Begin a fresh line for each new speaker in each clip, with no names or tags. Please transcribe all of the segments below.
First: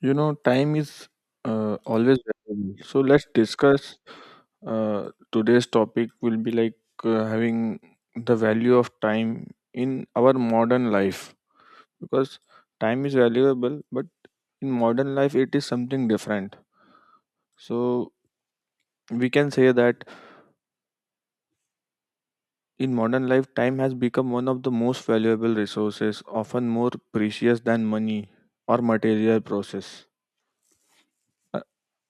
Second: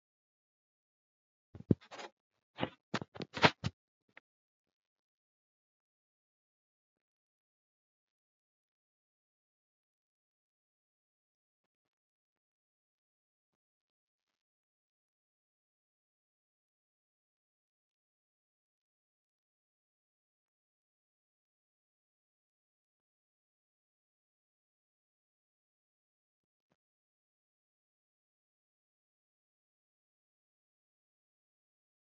You know, time is always valuable. So let's discuss today's topic will be like having the value of time in our modern life because time is valuable, but in modern life it is something different. So we can say that in modern life time has become one of the most valuable resources, often more precious than money or material process. Uh,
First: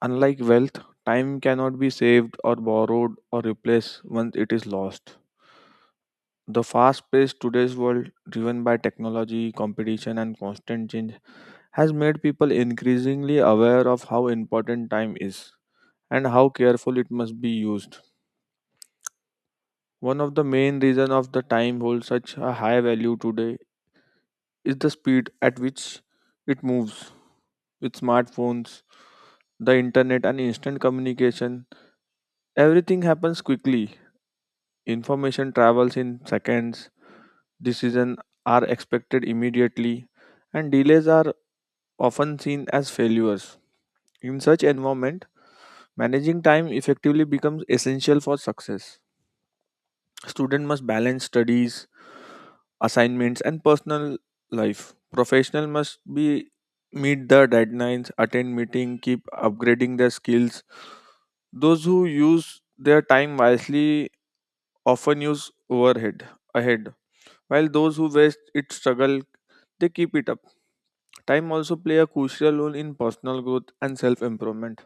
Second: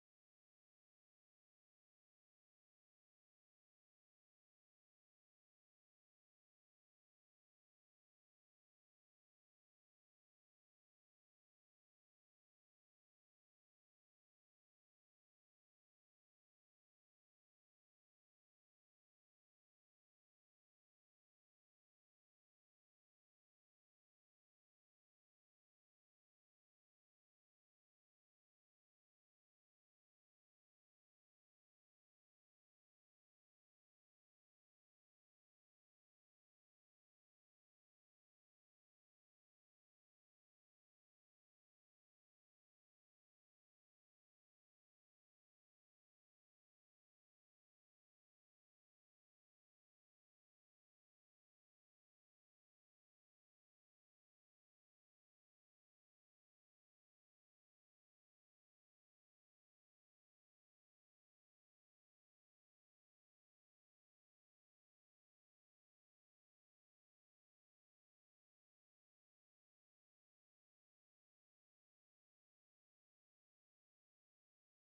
Unlike wealth, time cannot be saved or borrowed or replaced once it is lost. The fast paced today's world, driven by technology, competition, and constant change, has made people increasingly aware of how important time is and how careful it must be used. One of the main reasons of the time holds such a high value today is the speed at which it moves. With smartphones, the internet, and instant communication, everything happens quickly. Information travels in seconds, decisions are expected immediately, and delays are often seen as failures. In such environment, managing time effectively becomes essential for success. Student must balance studies, assignments and personal life. Professional must be meet the deadlines, attend meeting, keep upgrading their skills. Those who use their time wisely often use overhead ahead while those who waste it struggle, they keep it up. Time also play a crucial role in personal growth and self-improvement.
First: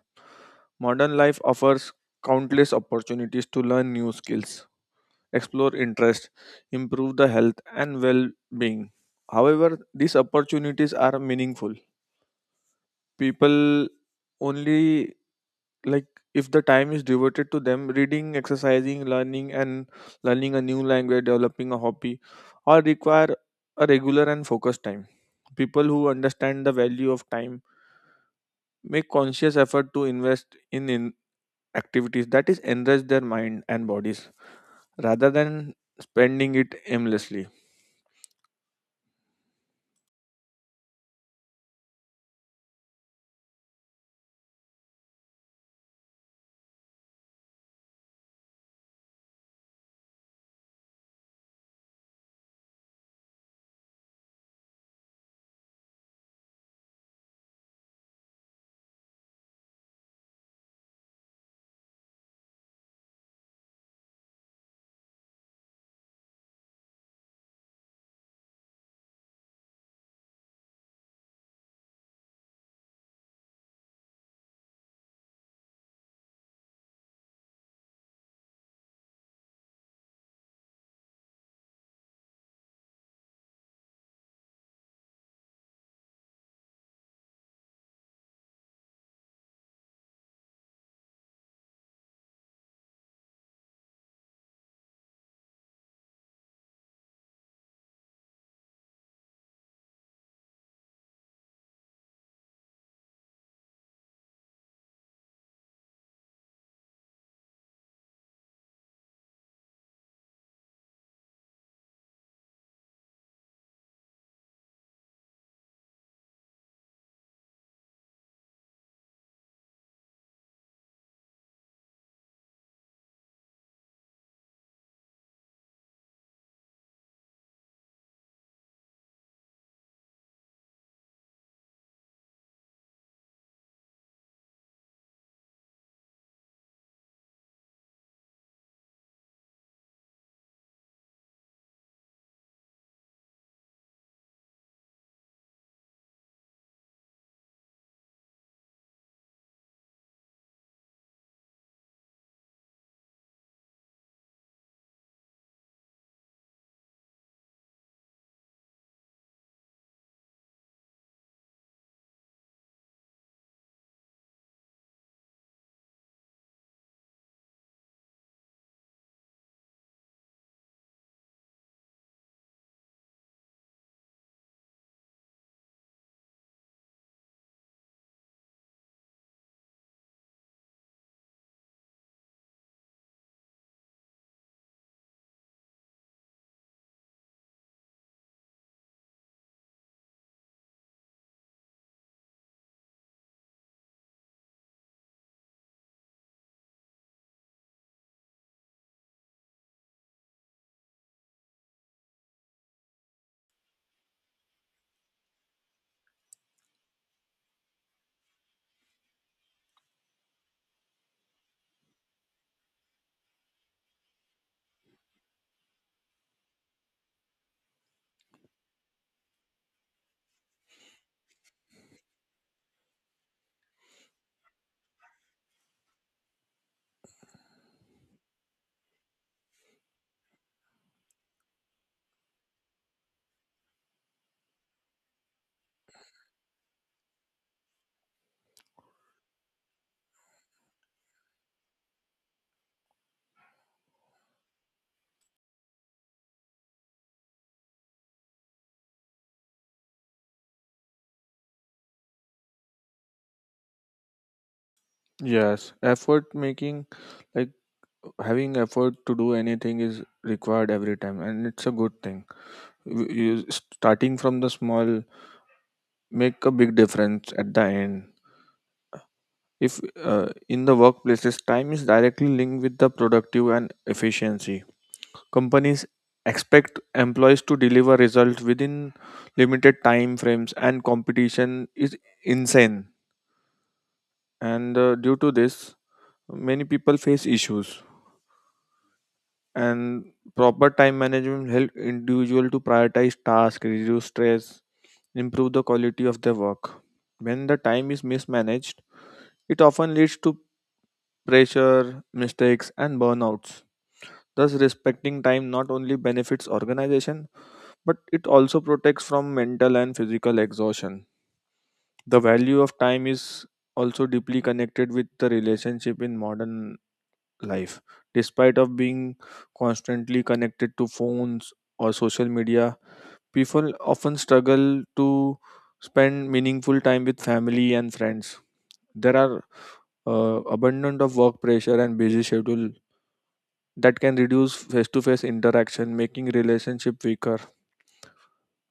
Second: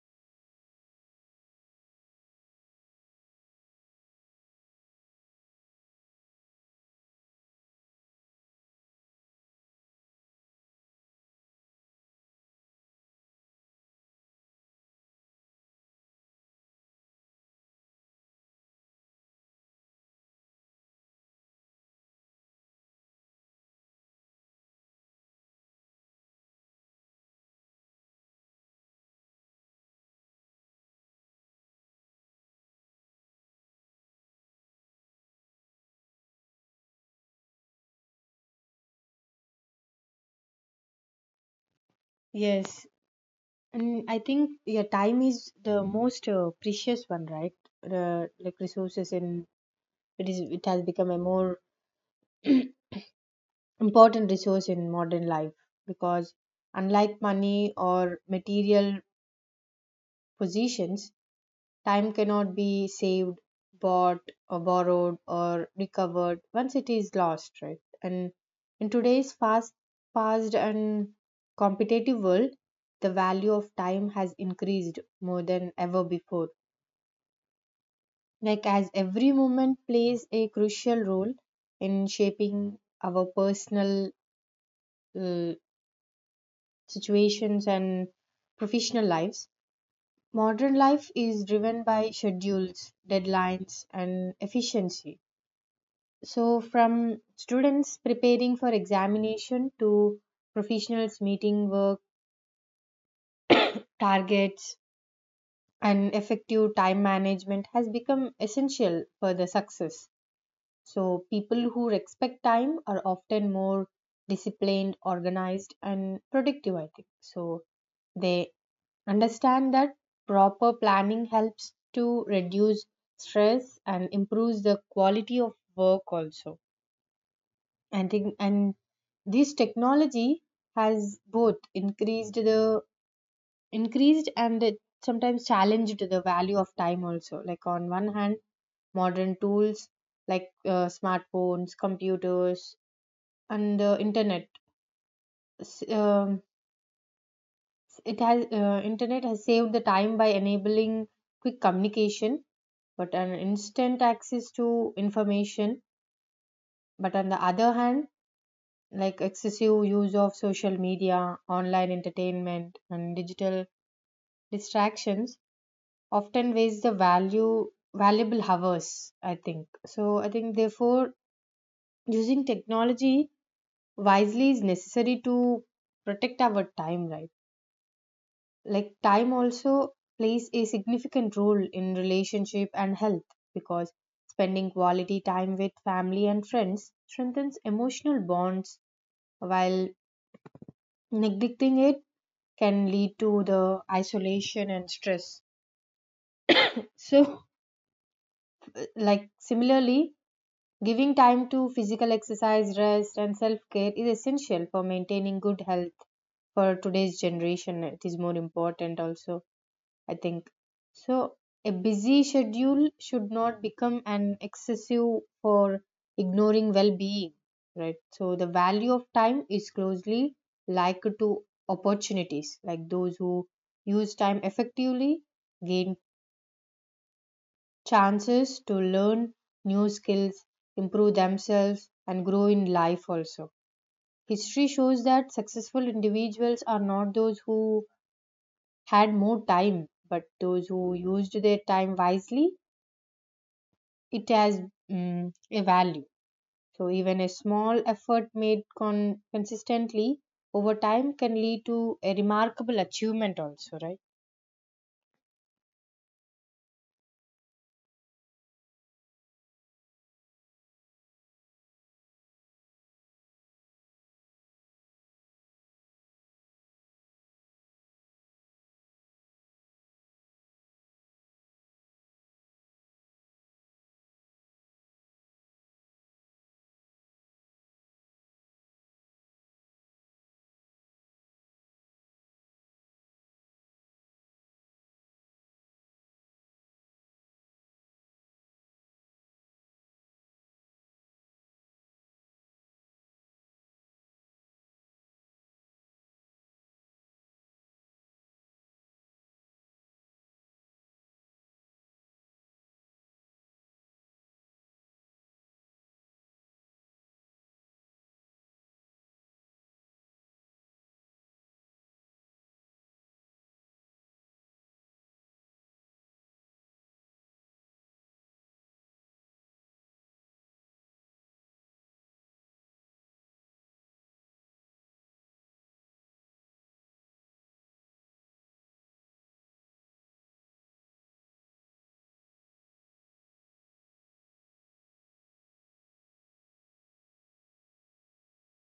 Modern life offers countless opportunities to learn new skills, explore interests, improve the health and well-being. However, these opportunities are meaningful. People only like if the time is devoted to them, reading, exercising, learning, and learning a new language, developing a hobby, all require a regular and focused time. People who understand the value of time make conscious effort to invest in activities that is enrich their mind and bodies rather than spending it aimlessly.
Yes, and I think yeah, time is the most precious one, right? Like resources in it has become a more important resource in modern life, because unlike money or material possessions, time cannot be saved, bought, or borrowed, or recovered once it is lost, right? And in today's fast and competitive world, the value of time has increased more than ever before. Like as every moment plays a crucial role in shaping our personal uh, situations and professional lives. Modern life is driven by schedules, deadlines, and efficiency. So, from students preparing for examination to professionals meeting work targets, and effective time management has become essential for the success. So, people who respect time are often more disciplined, organized, and productive, I think. So, they understand that proper planning helps to reduce stress and improves the quality of work also, I think. And this technology has both increased the increased and it sometimes challenged the value of time also, like on one hand modern tools like smartphones, computers, and internet, s- um, it has internet has saved the time by enabling quick communication but an instant access to information, but on the other hand, like excessive use of social media, online entertainment, and digital distractions often waste the value valuable hours. I think so. I think therefore using technology wisely is necessary to protect our time. Right, like time also plays a significant role in relationship and health, because spending quality time with family and friends strengthens emotional bonds, while neglecting it can lead to the isolation and stress. So, like similarly, giving time to physical exercise, rest, and self care is essential for maintaining good health. For today's generation it is more important also, I think. So a busy schedule should not become an excessive for ignoring well-being, right? So the value of time is closely linked to opportunities, like those who use time effectively gain chances to learn new skills, improve themselves, and grow in life also. History shows that successful individuals are not those who had more time, but those who used their time wisely. It has, mm, a value. So, even a small effort made consistently over time can lead to a remarkable achievement, also, right?
Yes, effort making, like, having effort to do anything is required every time and it's a good thing. You, starting from the small, make a big difference at the end. If in the workplaces, time is directly linked with the productive and efficiency. Companies expect employees to deliver results within limited time frames, and competition is insane. And due to this, many people face issues. And proper time management help individual to prioritize tasks, reduce stress, improve the quality of their work. When the time is mismanaged, it often leads to pressure, mistakes, and burnouts. Thus, respecting time not only benefits organization, but it also protects from mental and physical exhaustion. The value of time is also deeply connected with the relationship in modern life. Despite of being constantly connected to phones or social media, people often struggle to spend meaningful time with family and friends. There are abundant of work pressure and busy schedule that can reduce face-to-face interaction, making relationship weaker.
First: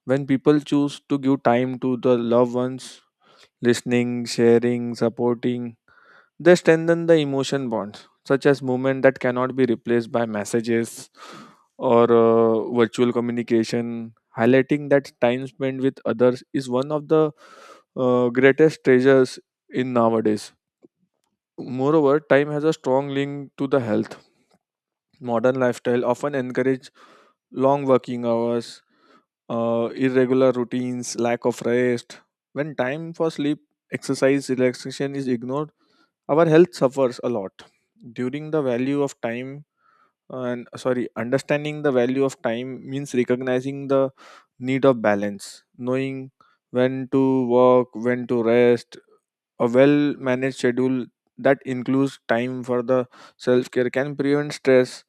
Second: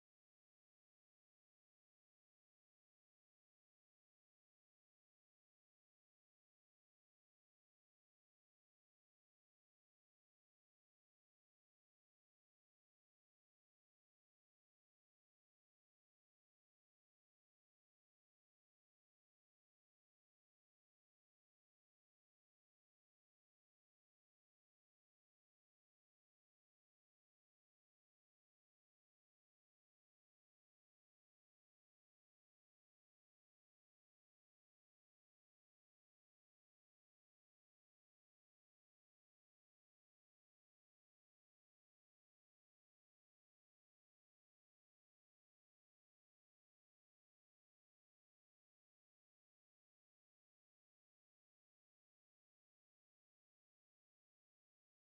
When people choose to give time to the loved ones, listening, sharing, supporting, they strengthen the emotion bonds such as movement that cannot be replaced by messages or virtual communication, highlighting that time spent with others is one of the greatest treasures in nowadays. Moreover, time has a strong link to the health. Modern lifestyle often encourage long working hours, irregular routines, lack of rest. When time for sleep, exercise, relaxation is ignored, our health suffers a lot. During the value of time, and sorry, understanding the value of time means recognizing the need of balance, knowing when to work, when to rest, a well managed schedule that includes time for the self care can prevent stress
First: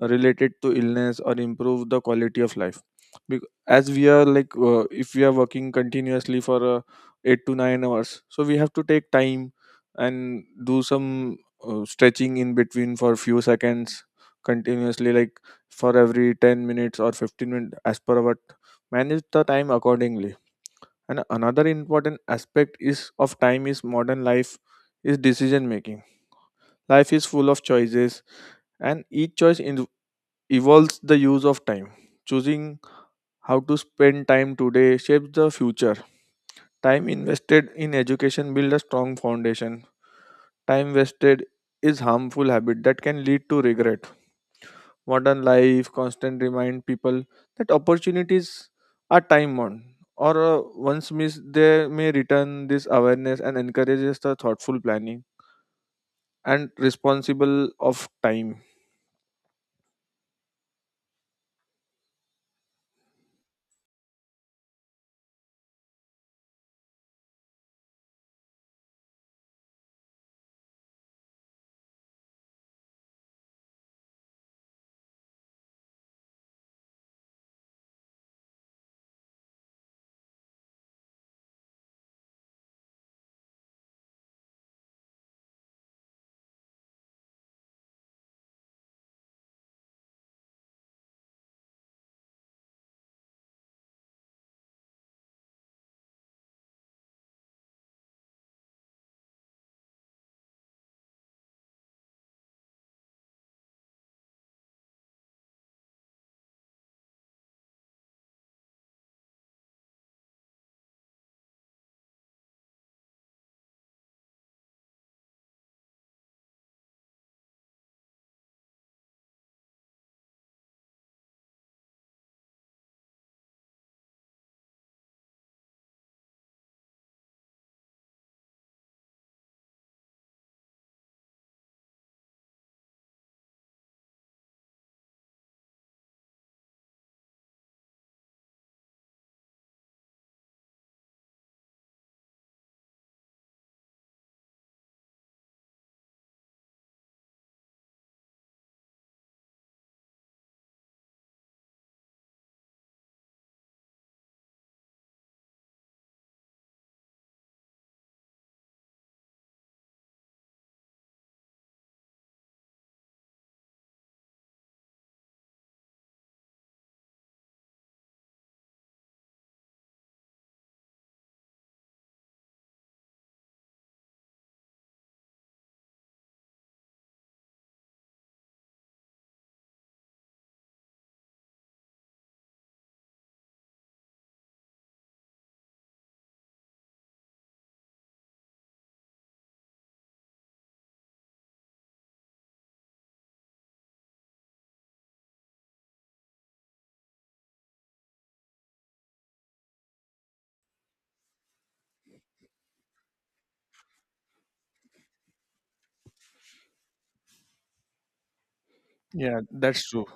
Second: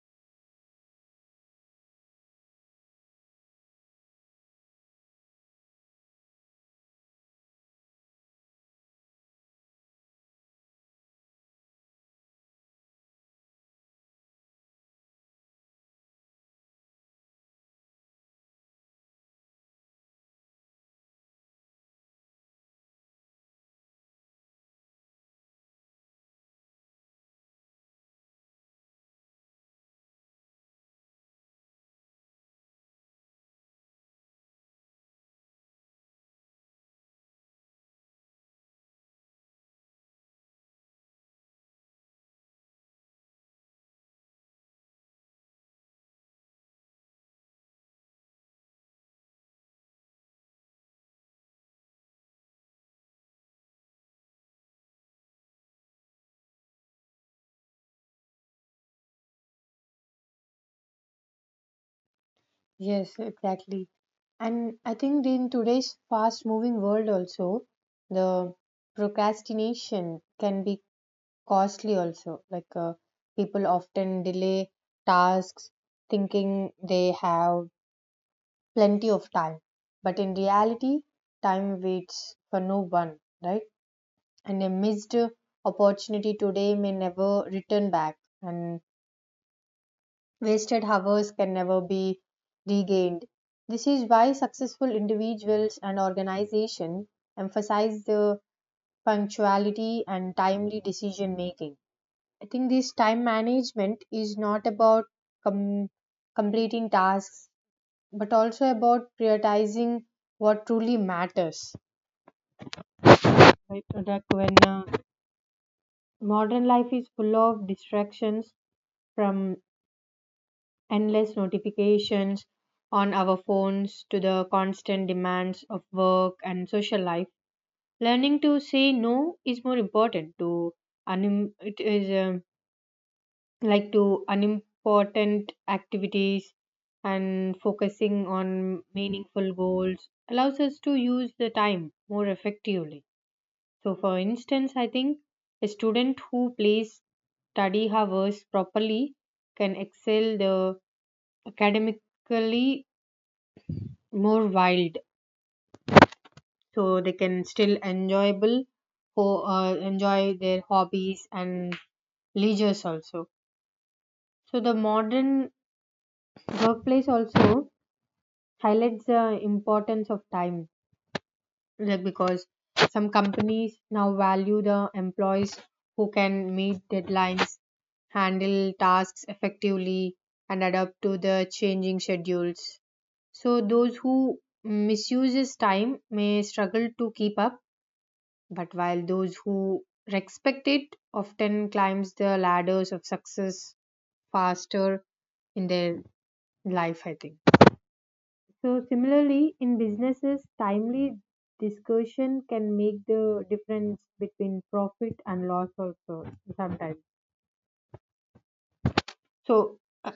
related to illness or improve the quality of life. As we are like, if we are working continuously for 8 to 9 hours, so we have to take time and do some stretching in between for few seconds continuously, like for every 10 minutes or 15 minutes as per what. Manage the time accordingly, and another important aspect is of time is modern life is decision making. Life is full of choices and each choice evolves the use of time. Choosing how to spend time today shapes the future. Time invested in education builds a strong foundation. Time wasted is harmful habit that can lead to regret. Modern life constant remind people that opportunities are time bound or once missed they may return, this awareness and encourages the thoughtful planning and responsible of time.
Yes, exactly. And I think in today's fast moving world also, the procrastination can be costly also. Like people often delay tasks thinking they have plenty of time. But in reality, time waits for no one, right? And a missed opportunity today may never return back. And wasted hours can never be regained. This is why successful individuals and organizations emphasize the punctuality and timely decision making. I think this time management is not about com- completing tasks but also about prioritizing what truly matters. Right? Like when modern life is full of distractions, from endless notifications on our phones to the constant demands of work and social life, learning to say no is more important to it is like to unimportant activities, and focusing on meaningful goals allows us to use the time more effectively. So for instance I think a student who plays study hours properly can excel the academically more wild, so they can still enjoyable, enjoy their hobbies and leisures also. So the modern workplace also highlights the importance of time, like because some companies now value the employees who can meet deadlines, handle tasks effectively, and adapt to the changing schedules. So those who misuses time may struggle to keep up, but while those who respect it often climbs the ladders of success faster in their life, I think. So similarly, in businesses, timely discussion can make the difference between profit and loss also sometimes.
Yeah,
So
that's true.
uh,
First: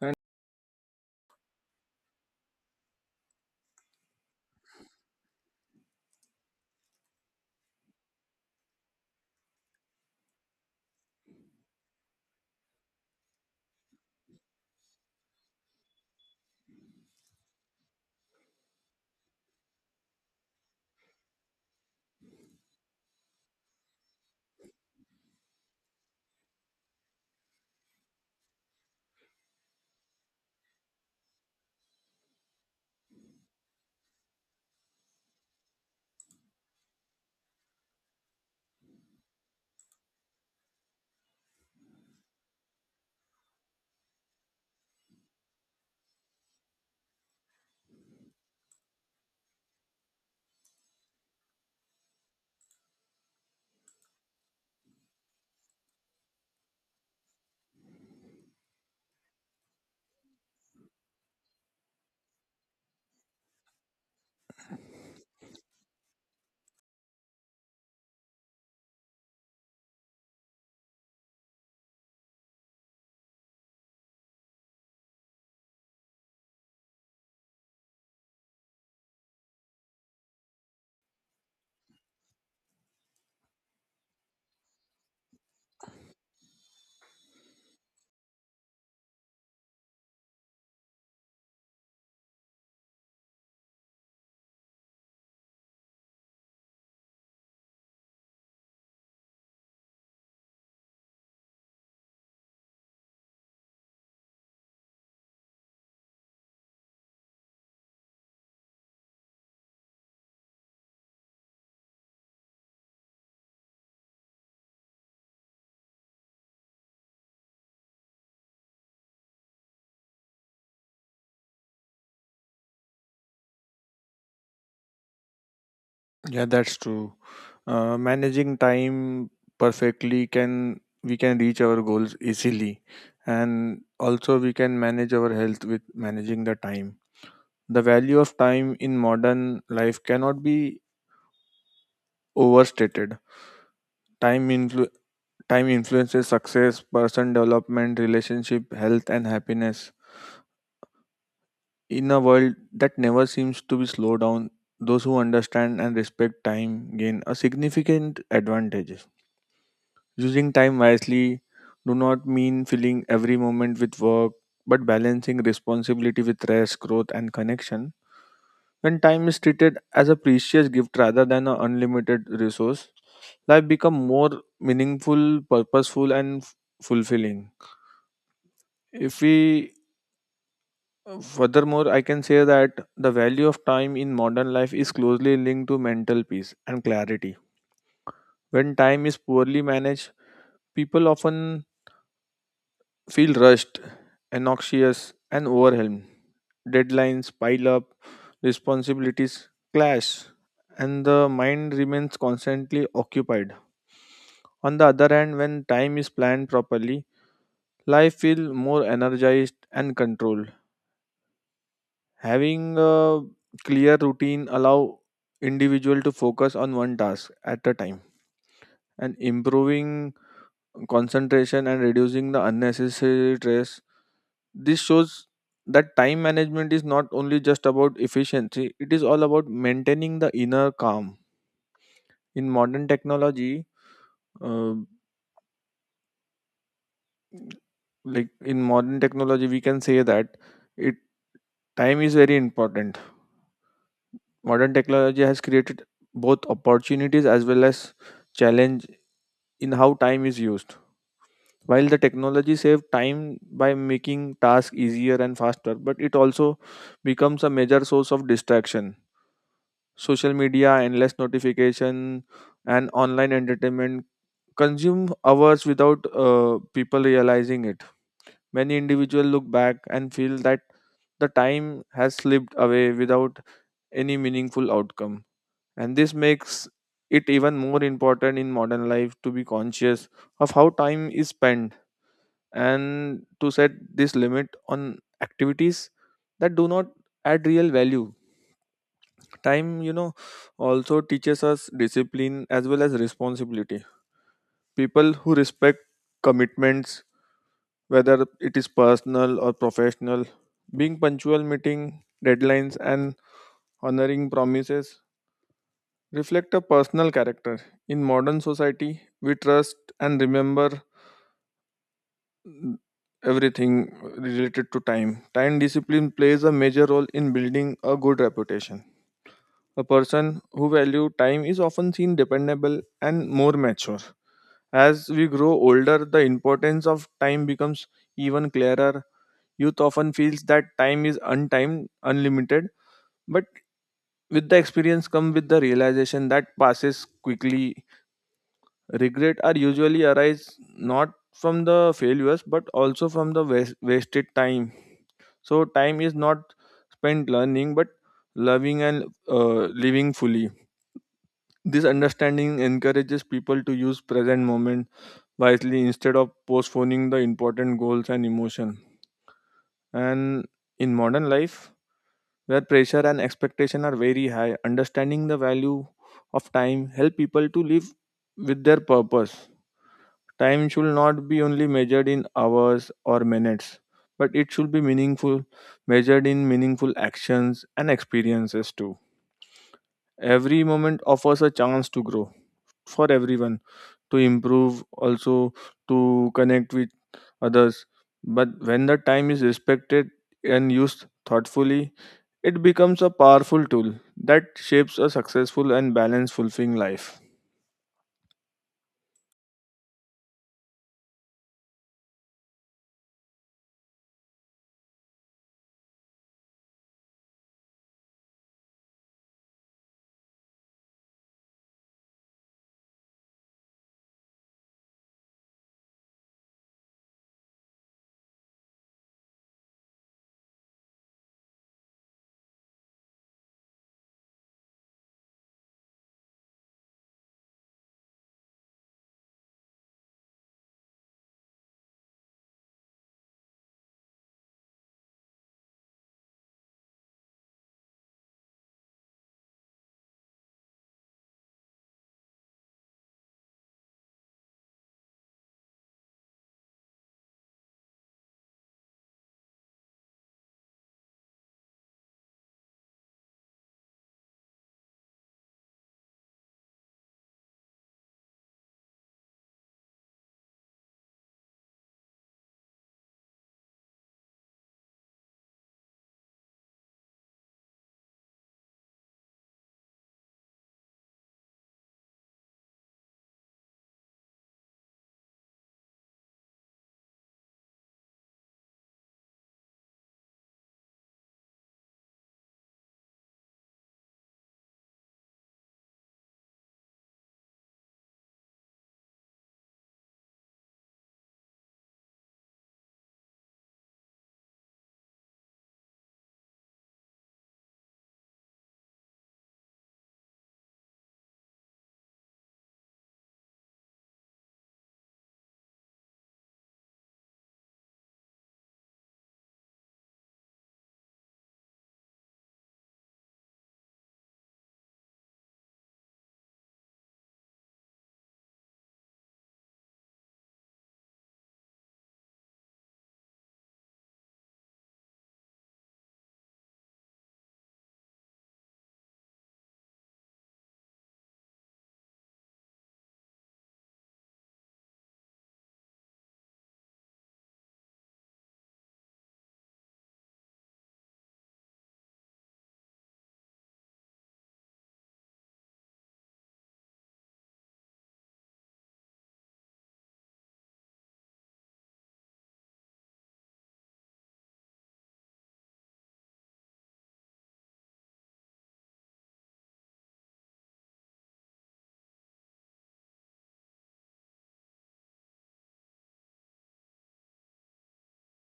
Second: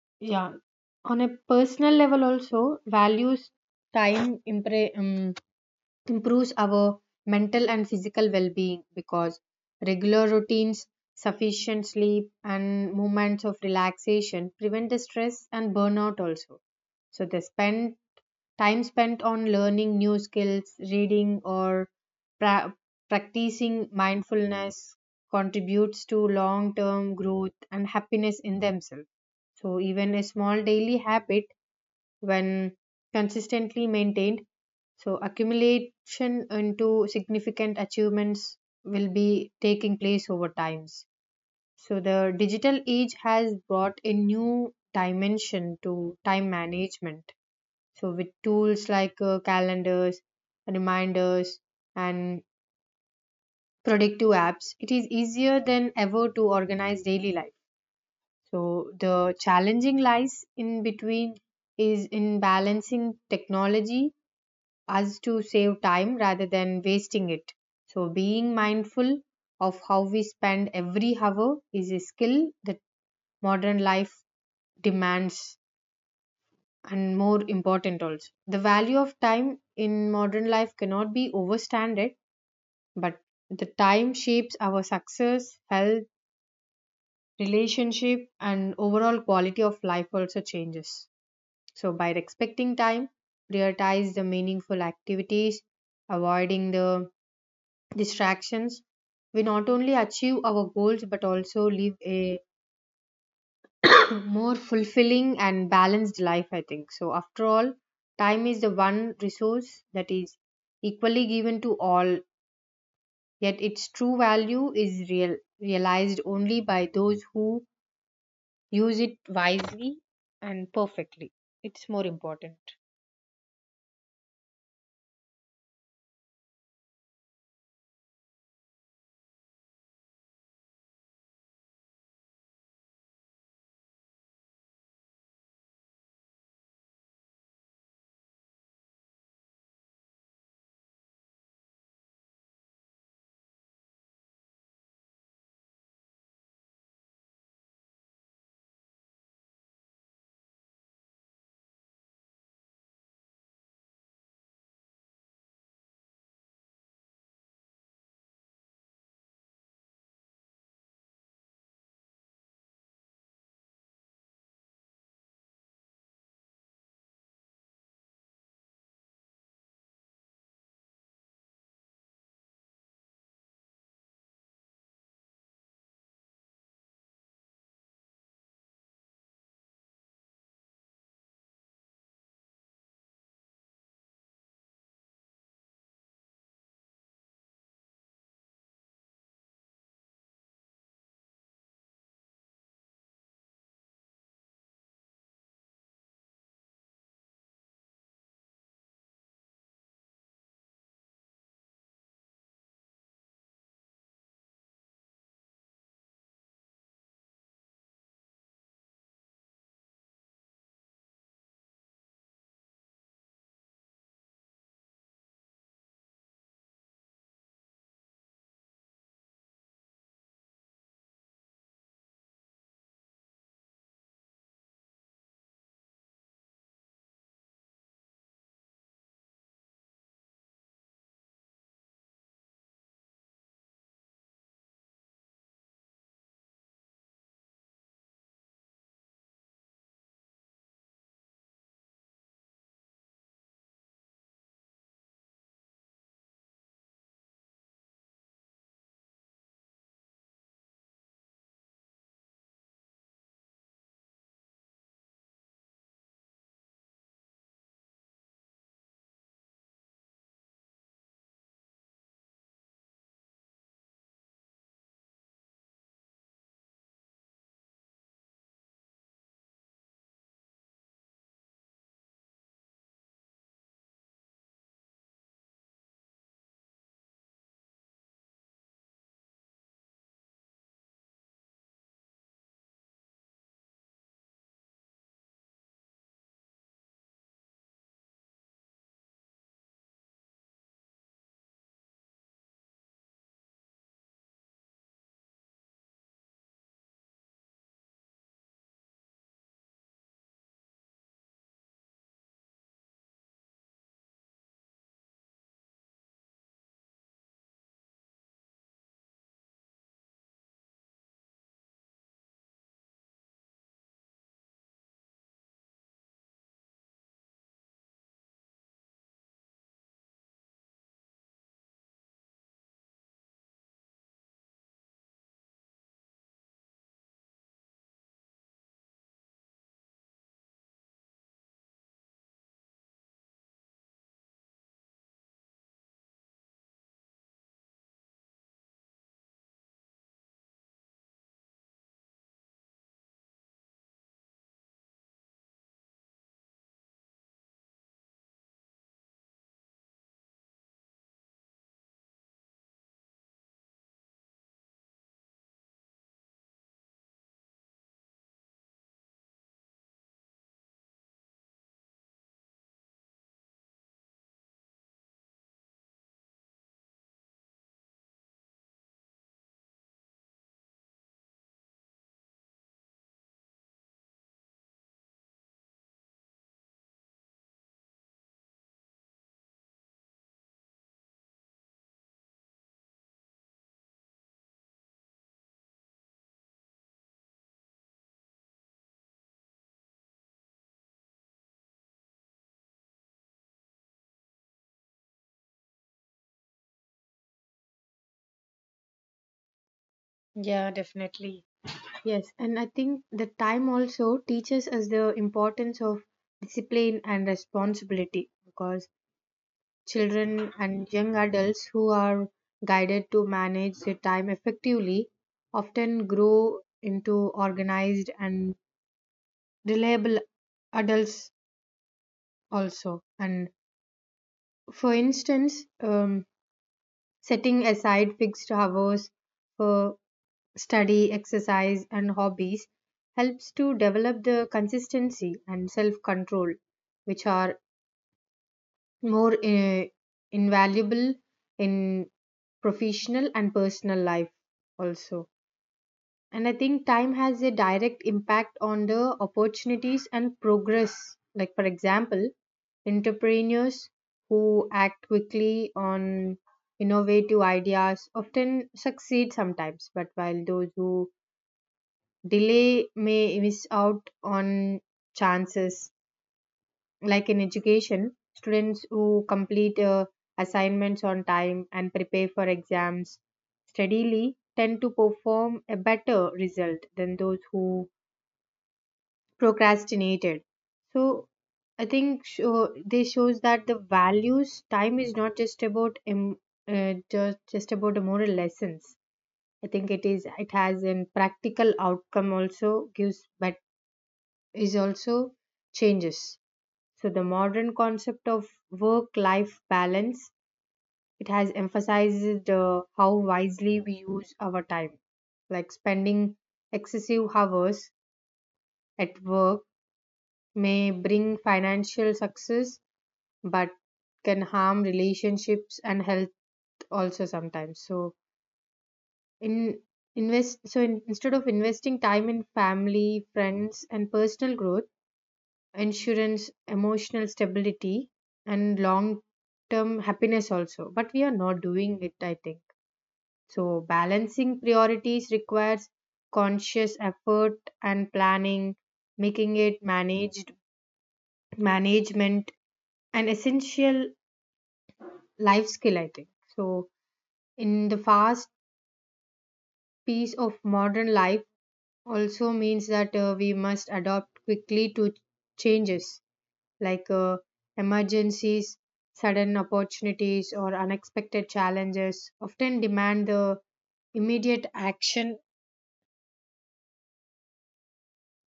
And
yeah, on a personal level also, values time, improves our mental and physical well-being, because regular routines, sufficient sleep, and moments of relaxation prevent the stress and burnout also. So they spend time spent on learning new skills, reading, or pra- practicing mindfulness contributes to long-term growth and happiness in themselves. So even a small daily habit, when consistently maintained, so accumulation into significant achievements will be taking place over times. So the digital age has brought a new dimension to time management. So with tools like calendars, reminders, and productive apps, it is easier than ever to organize daily life. So the challenging lies in between is in balancing technology us to save time rather than wasting it. So, being mindful of how we spend every hour is a skill that modern life demands. And more important also, the value of time in modern life cannot be overstated, but the time shapes our success, health, relationship, and overall quality of life also changes. So by respecting time, prioritize the meaningful activities, avoiding the distractions, we not only achieve our goals but also live a more fulfilling and balanced life, I think. So, after all, time is the one resource that is equally given to all, yet its true value is realized only by those who use it wisely and perfectly. It's more important.
yeah, that's true. Managing time perfectly, can we can reach our goals easily, and also we can manage our health with managing the time. The value of time in modern life cannot be overstated. Time, influ- time influences success, person development, relationship, health, and happiness. In a world that never seems to be slowed down, those who understand and respect time gain a significant advantage. Using time wisely do not mean filling every moment with work, but balancing responsibility with rest, growth, and connection. When time is treated as a precious gift rather than an unlimited resource, life becomes more meaningful, purposeful, and fulfilling. If we Furthermore, I can say that the value of time in modern life is closely linked to mental peace and clarity. When time is poorly managed, people often feel rushed, anxious, and overwhelmed. Deadlines pile up, responsibilities clash, and the mind remains constantly occupied. On the other hand, when time is planned properly, life feels more energized and controlled. Having a clear routine allow individual to focus on one task at a time and improving concentration and reducing the unnecessary stress. This shows that time management is not only just about efficiency, it is all about maintaining the inner calm. In modern technology, uh, like in modern technology, we can say that it time is very important. Modern technology has created both opportunities as well as challenge in how time is used. While the technology saves time by making tasks easier and faster, but it also becomes a major source of distraction. Social media, endless notification, and online entertainment consume hours without people realizing it. Many individuals look back and feel that the time has slipped away without any meaningful outcome. And this makes it even more important in modern life to be conscious of how time is spent and to set this limit on activities that do not add real value. Time, also teaches us discipline as well as responsibility. People who respect commitments, whether it is personal or professional, being punctual, meeting deadlines, and honoring promises reflect a personal character. In modern society we trust and remember everything related to time. Time discipline plays a major role in building a good reputation. A person who value time is often seen dependable and more mature. As we grow older, the importance of time becomes even clearer. Youth often feels that time is untimed, unlimited, but with the experience come with the realization that passes quickly. Regret are usually arise not from the failures but also from the wasted time. So time is not spent learning but loving and living fully. This understanding encourages people to use present moment wisely instead of postponing the important goals and emotion. And in modern life, where pressure and expectation are very high, understanding the value of time help people to live with their purpose. Time should not be only measured in hours or minutes, but it should be meaningful, measured in meaningful actions and experiences too. Every moment offers a chance to grow for everyone, to improve, also to connect with others. But when the time is respected and used thoughtfully, it becomes a powerful tool that shapes a successful and balanced, fulfilling life.
Yeah, definitely. Yes, and I think the time also teaches us the importance of discipline and responsibility, because children and young adults who are guided to manage their time effectively often grow into organized and reliable adults also. And for instance, setting aside fixed hours for study, exercise, and hobbies helps to develop the consistency and self control, which are more invaluable in professional and personal life, also. And I think time has a direct impact on the opportunities and progress. Like, for example, entrepreneurs who act quickly on innovative ideas often succeed sometimes, but while those who delay may miss out on chances, like in education students who complete assignments on time and prepare for exams steadily tend to perform a better result than those who procrastinated. So I think this shows that the values time is not just about just about the moral lessons. I think it is it has an practical outcome also gives better is also changes. So the modern concept of work-life balance, it has emphasized how wisely we use our time. Like spending excessive hours at work may bring financial success, but can harm relationships and health also sometimes. So in invest so in, instead of investing time in family, friends, and personal growth, insurance emotional stability and long term happiness also, but we are not doing it, I think. So balancing priorities requires conscious effort and planning, making it managed management an essential life skill, I think. So in the fast pace of modern life also means that we must adopt quickly to changes, like emergencies, sudden opportunities, or unexpected challenges often demand the immediate action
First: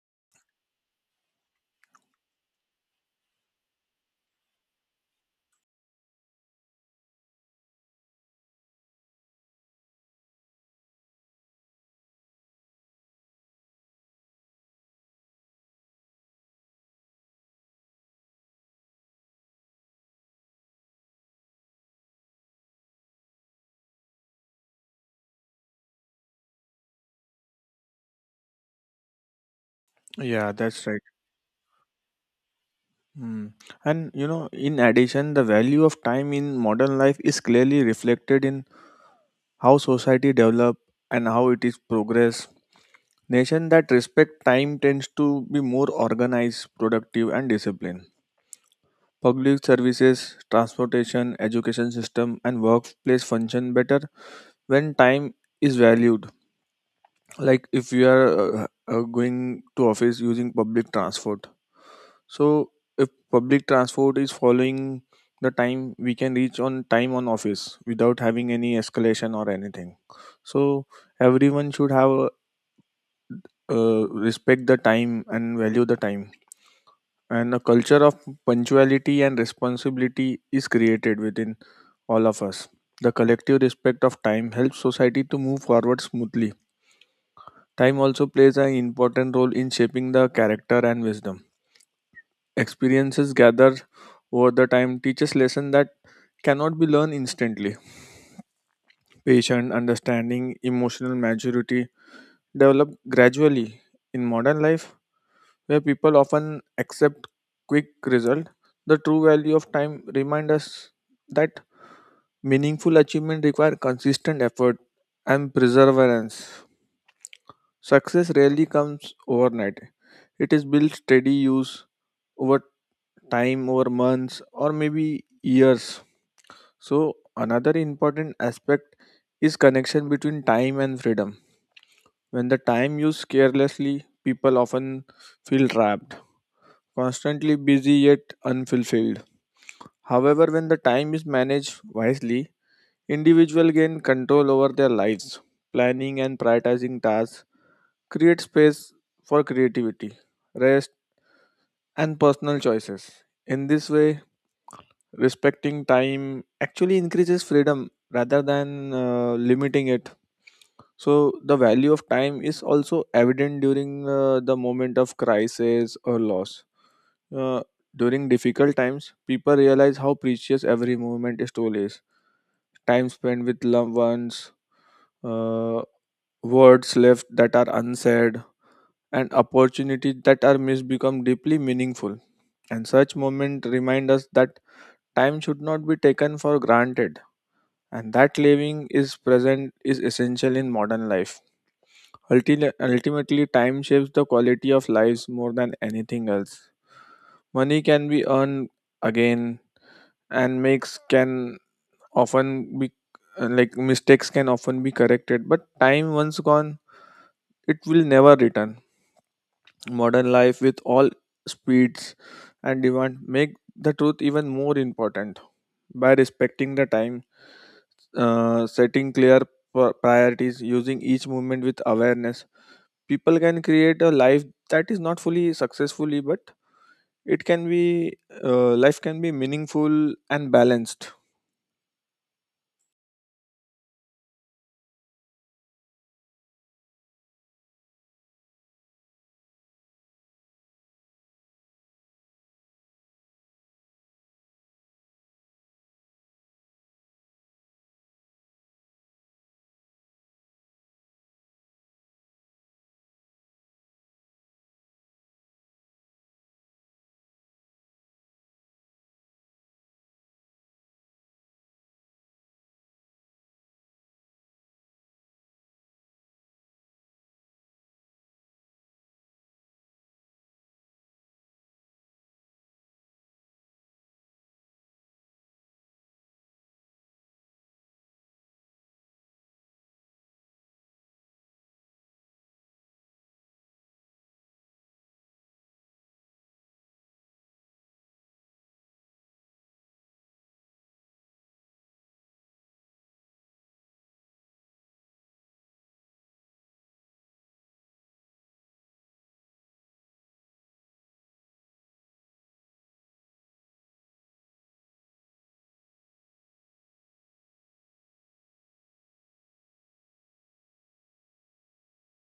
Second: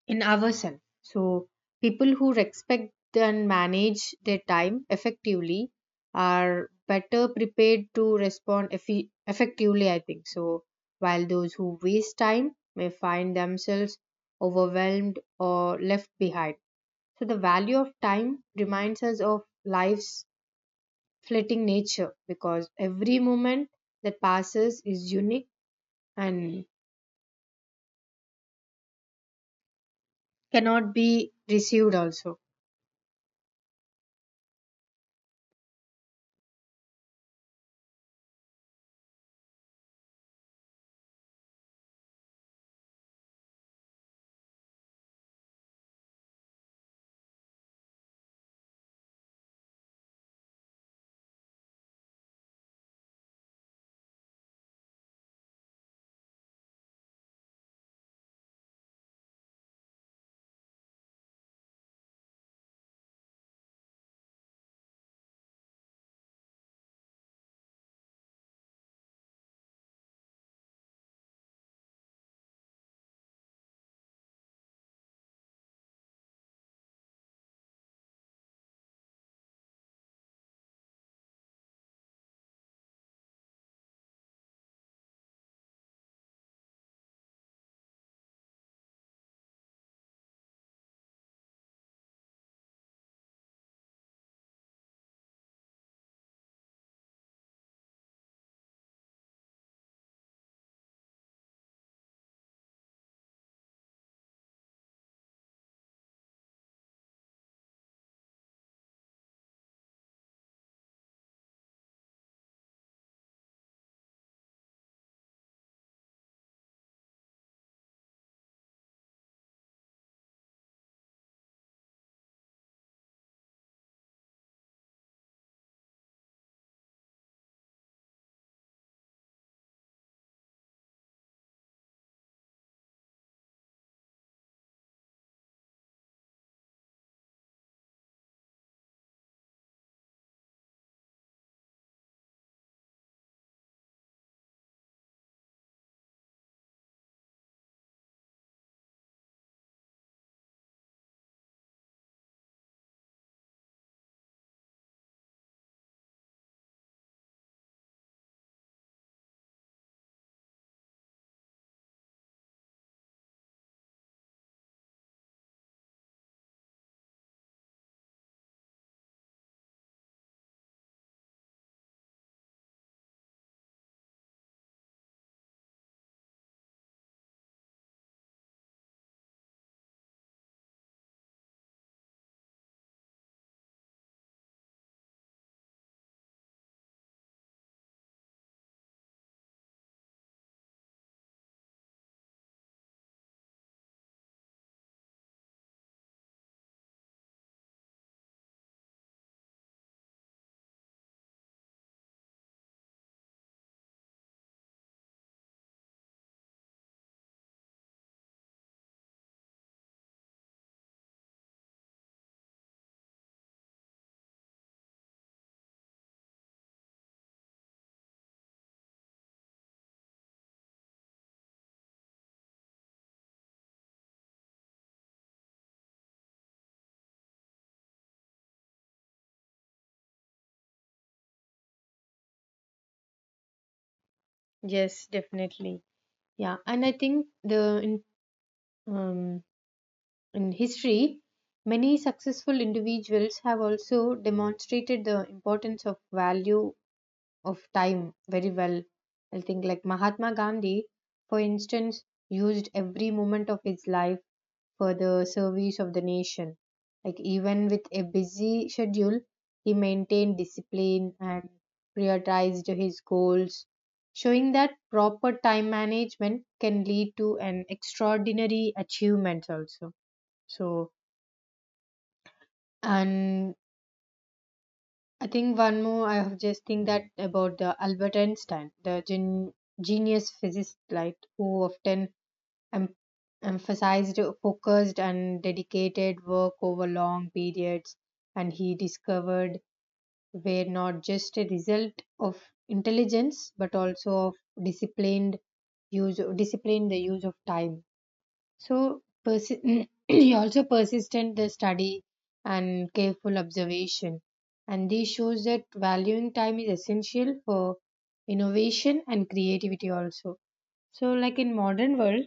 in ourselves. So, people who respect and manage their time effectively are better prepared to respond effectively, I think. So, while those who waste time may find themselves overwhelmed or left behind. So, the value of time reminds us of life's fleeting nature, because every moment that passes is unique and
Yeah, that's
cannot
right.
be received also.
Hmm. And you know, in addition, the value of time in modern life is clearly reflected in how society develop and how it is progress. Nation that respect time tends to be more organized, productive, and disciplined. Public services, transportation, education system, and workplace function better when time is valued. Like if you are going to office using public transport, so if public transport is following the time we can reach on time on office without having any escalation or anything. So everyone should have a respect the time and value the time, and a culture of punctuality and responsibility is created within all of us. The collective respect of time helps society to move forward smoothly. Time also plays an important role in shaping the character and wisdom. Experiences gathered over the time teaches lessons that cannot be learned instantly. Patient understanding, emotional maturity develop gradually in modern life where people often accept quick result. The true value of time remind us that meaningful achievement require consistent effort and perseverance. Success rarely comes overnight. It is built steady use over time, over months, or maybe years. So, another important aspect is connection between time and freedom. When the time used carelessly, people often feel trapped, constantly busy yet unfulfilled. However, when the time is managed wisely, individuals gain control over their lives. Planning and prioritizing tasks create space for creativity, rest, and personal choices. In this way, respecting time actually increases freedom rather than limiting it. So, the value of time is also evident during the moment of crisis or loss. Uh, During difficult times, people realize how precious every moment still is. Time spent with loved ones, uh, words left that are unsaid, and opportunities that are missed become deeply meaningful. And such moments remind us that time should not be taken for granted, and that living is present is essential in modern life. Ultimately, time shapes the quality of lives more than anything else. Money can be earned again, and makes can often be like mistakes can often be corrected, but time once gone, it will never return. Modern life with all speeds and demand make the truth even more important by respecting the time, setting clear priorities, using each movement with awareness, people can create a life that is not fully successfully, but it can be life can be meaningful and balanced.
Yes, definitely. Yeah, and I think the in, um, in history many successful individuals have also demonstrated the importance of value of time very well, I think, like Mahatma Gandhi for instance used every moment of his life for the service of the nation. Like even with a busy schedule, he maintained discipline and prioritized his goals, showing that proper time management can lead to an extraordinary achievement also. So, and I think one more I have just think that about the Albert Einstein, the genius physicist, like who often em- emphasized focused and dedicated work over long periods, and he discovered were not just a result of intelligence but also of disciplined disciplined the use of time. So he also persistent the study and careful observation, and this shows that valuing time is essential for innovation and creativity also. So, like in modern world,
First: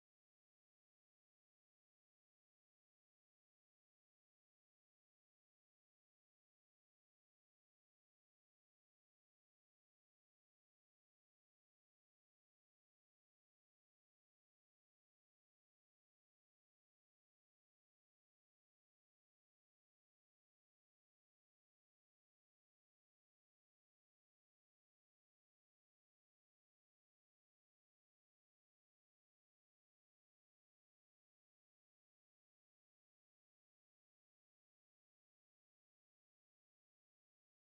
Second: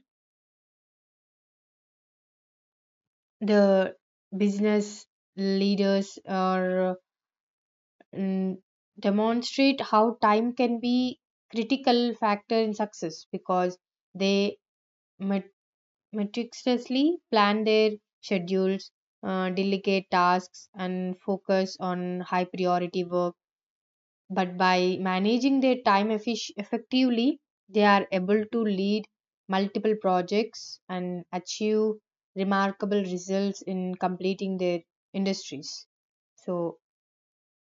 the business leaders are, mm, demonstrate how time can be critical factor in success, because they met- meticulously plan their schedules, delegate tasks, and focus on high priority work, but by managing their time effectively, they are able to lead multiple projects and achieve remarkable results in completing their industries. So,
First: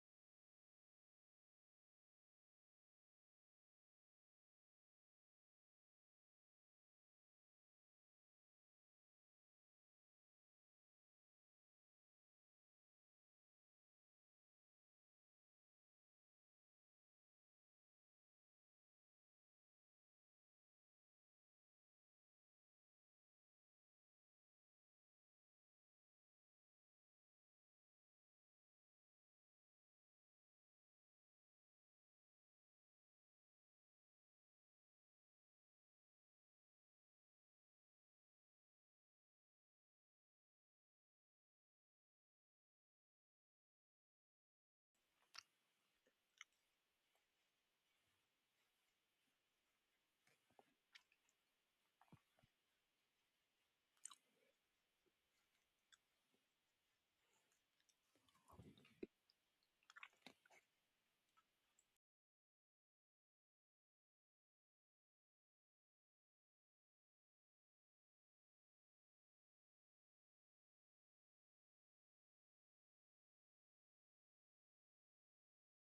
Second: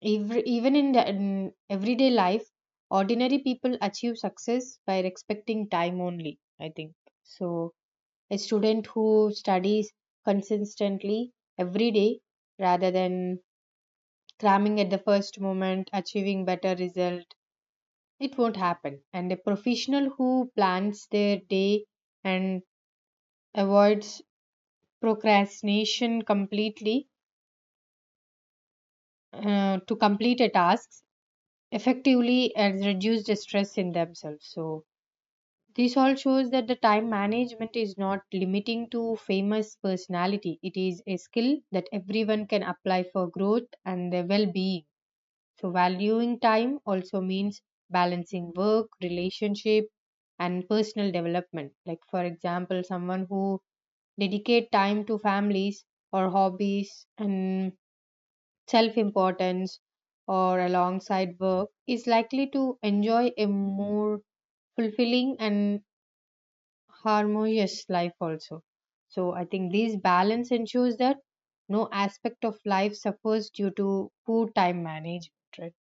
every, even in, the, in everyday life, ordinary people achieve success by respecting time only, I think. So, a student who studies consistently every day rather than cramming at the first moment, achieving better result it won't happen. And a professional who plans their day and avoids procrastination completely, to complete a task effectively and reduce the stress in themselves. So, this all shows that the time management is not limiting to famous personality. It is a skill that everyone can apply for growth and their well being. So, valuing time also means balancing work, relationship, and personal development. Like, for example, someone who dedicate time to families or hobbies and self importance or alongside work is likely to enjoy a more fulfilling and harmonious life also. So, I think this balance ensures that no aspect of life suffers due to poor time management. Right?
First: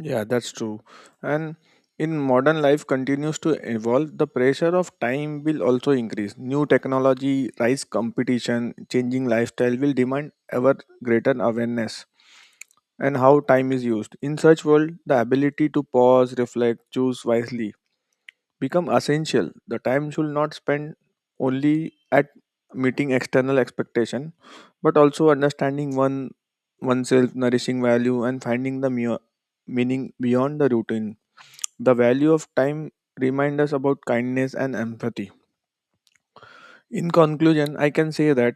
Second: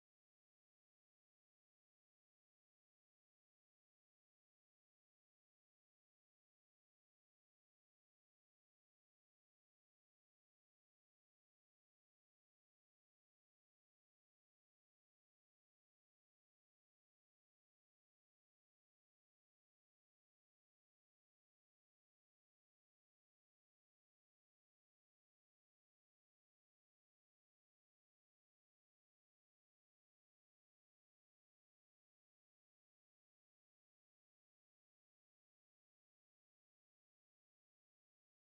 Yeah, that's true. And in modern life continues to evolve, the pressure of time will also increase. New technology, rise competition, changing lifestyle will demand ever greater awareness and how time is used. In such world, the ability to pause, reflect, choose wisely become essential. The time should not spend only at meeting external expectation, but also understanding one oneself, nourishing value, and finding the meaning beyond the routine. The value of time reminds us about kindness and empathy. In conclusion, I can say that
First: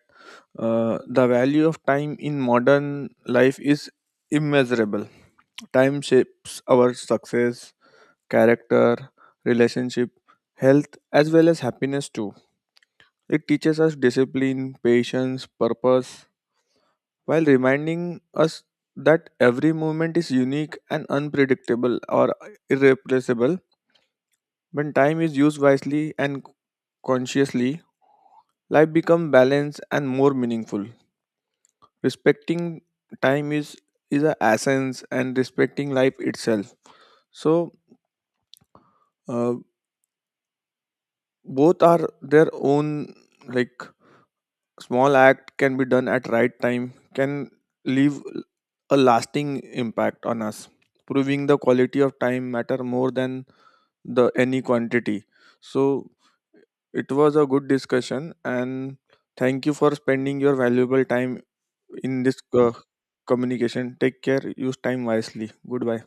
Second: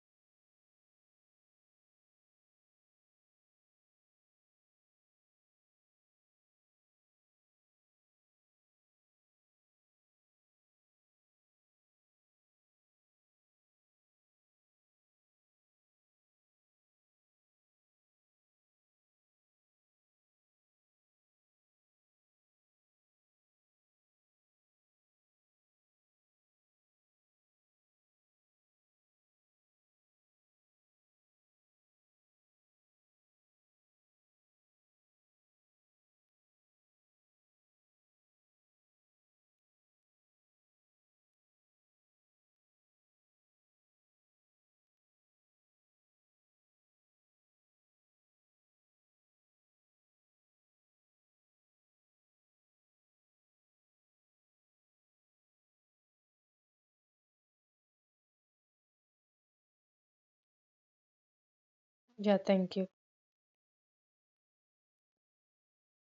the value of time in modern life is immeasurable. Time shapes our success, character, relationship, health, as well as happiness too. It teaches us discipline, patience, purpose, while reminding us that every moment is unique and unpredictable or irreplaceable. When time is used wisely and consciously, life becomes balanced and more meaningful. Respecting time is a essence and respecting life itself. So uh, both are their own, like, small act can be done at right time can leave a lasting impact on us, proving the quality of time matter more than the any quantity. So it was a good discussion and thank you for spending your valuable time in
Yeah,
this
thank you.
communication. Take care, use time wisely, goodbye.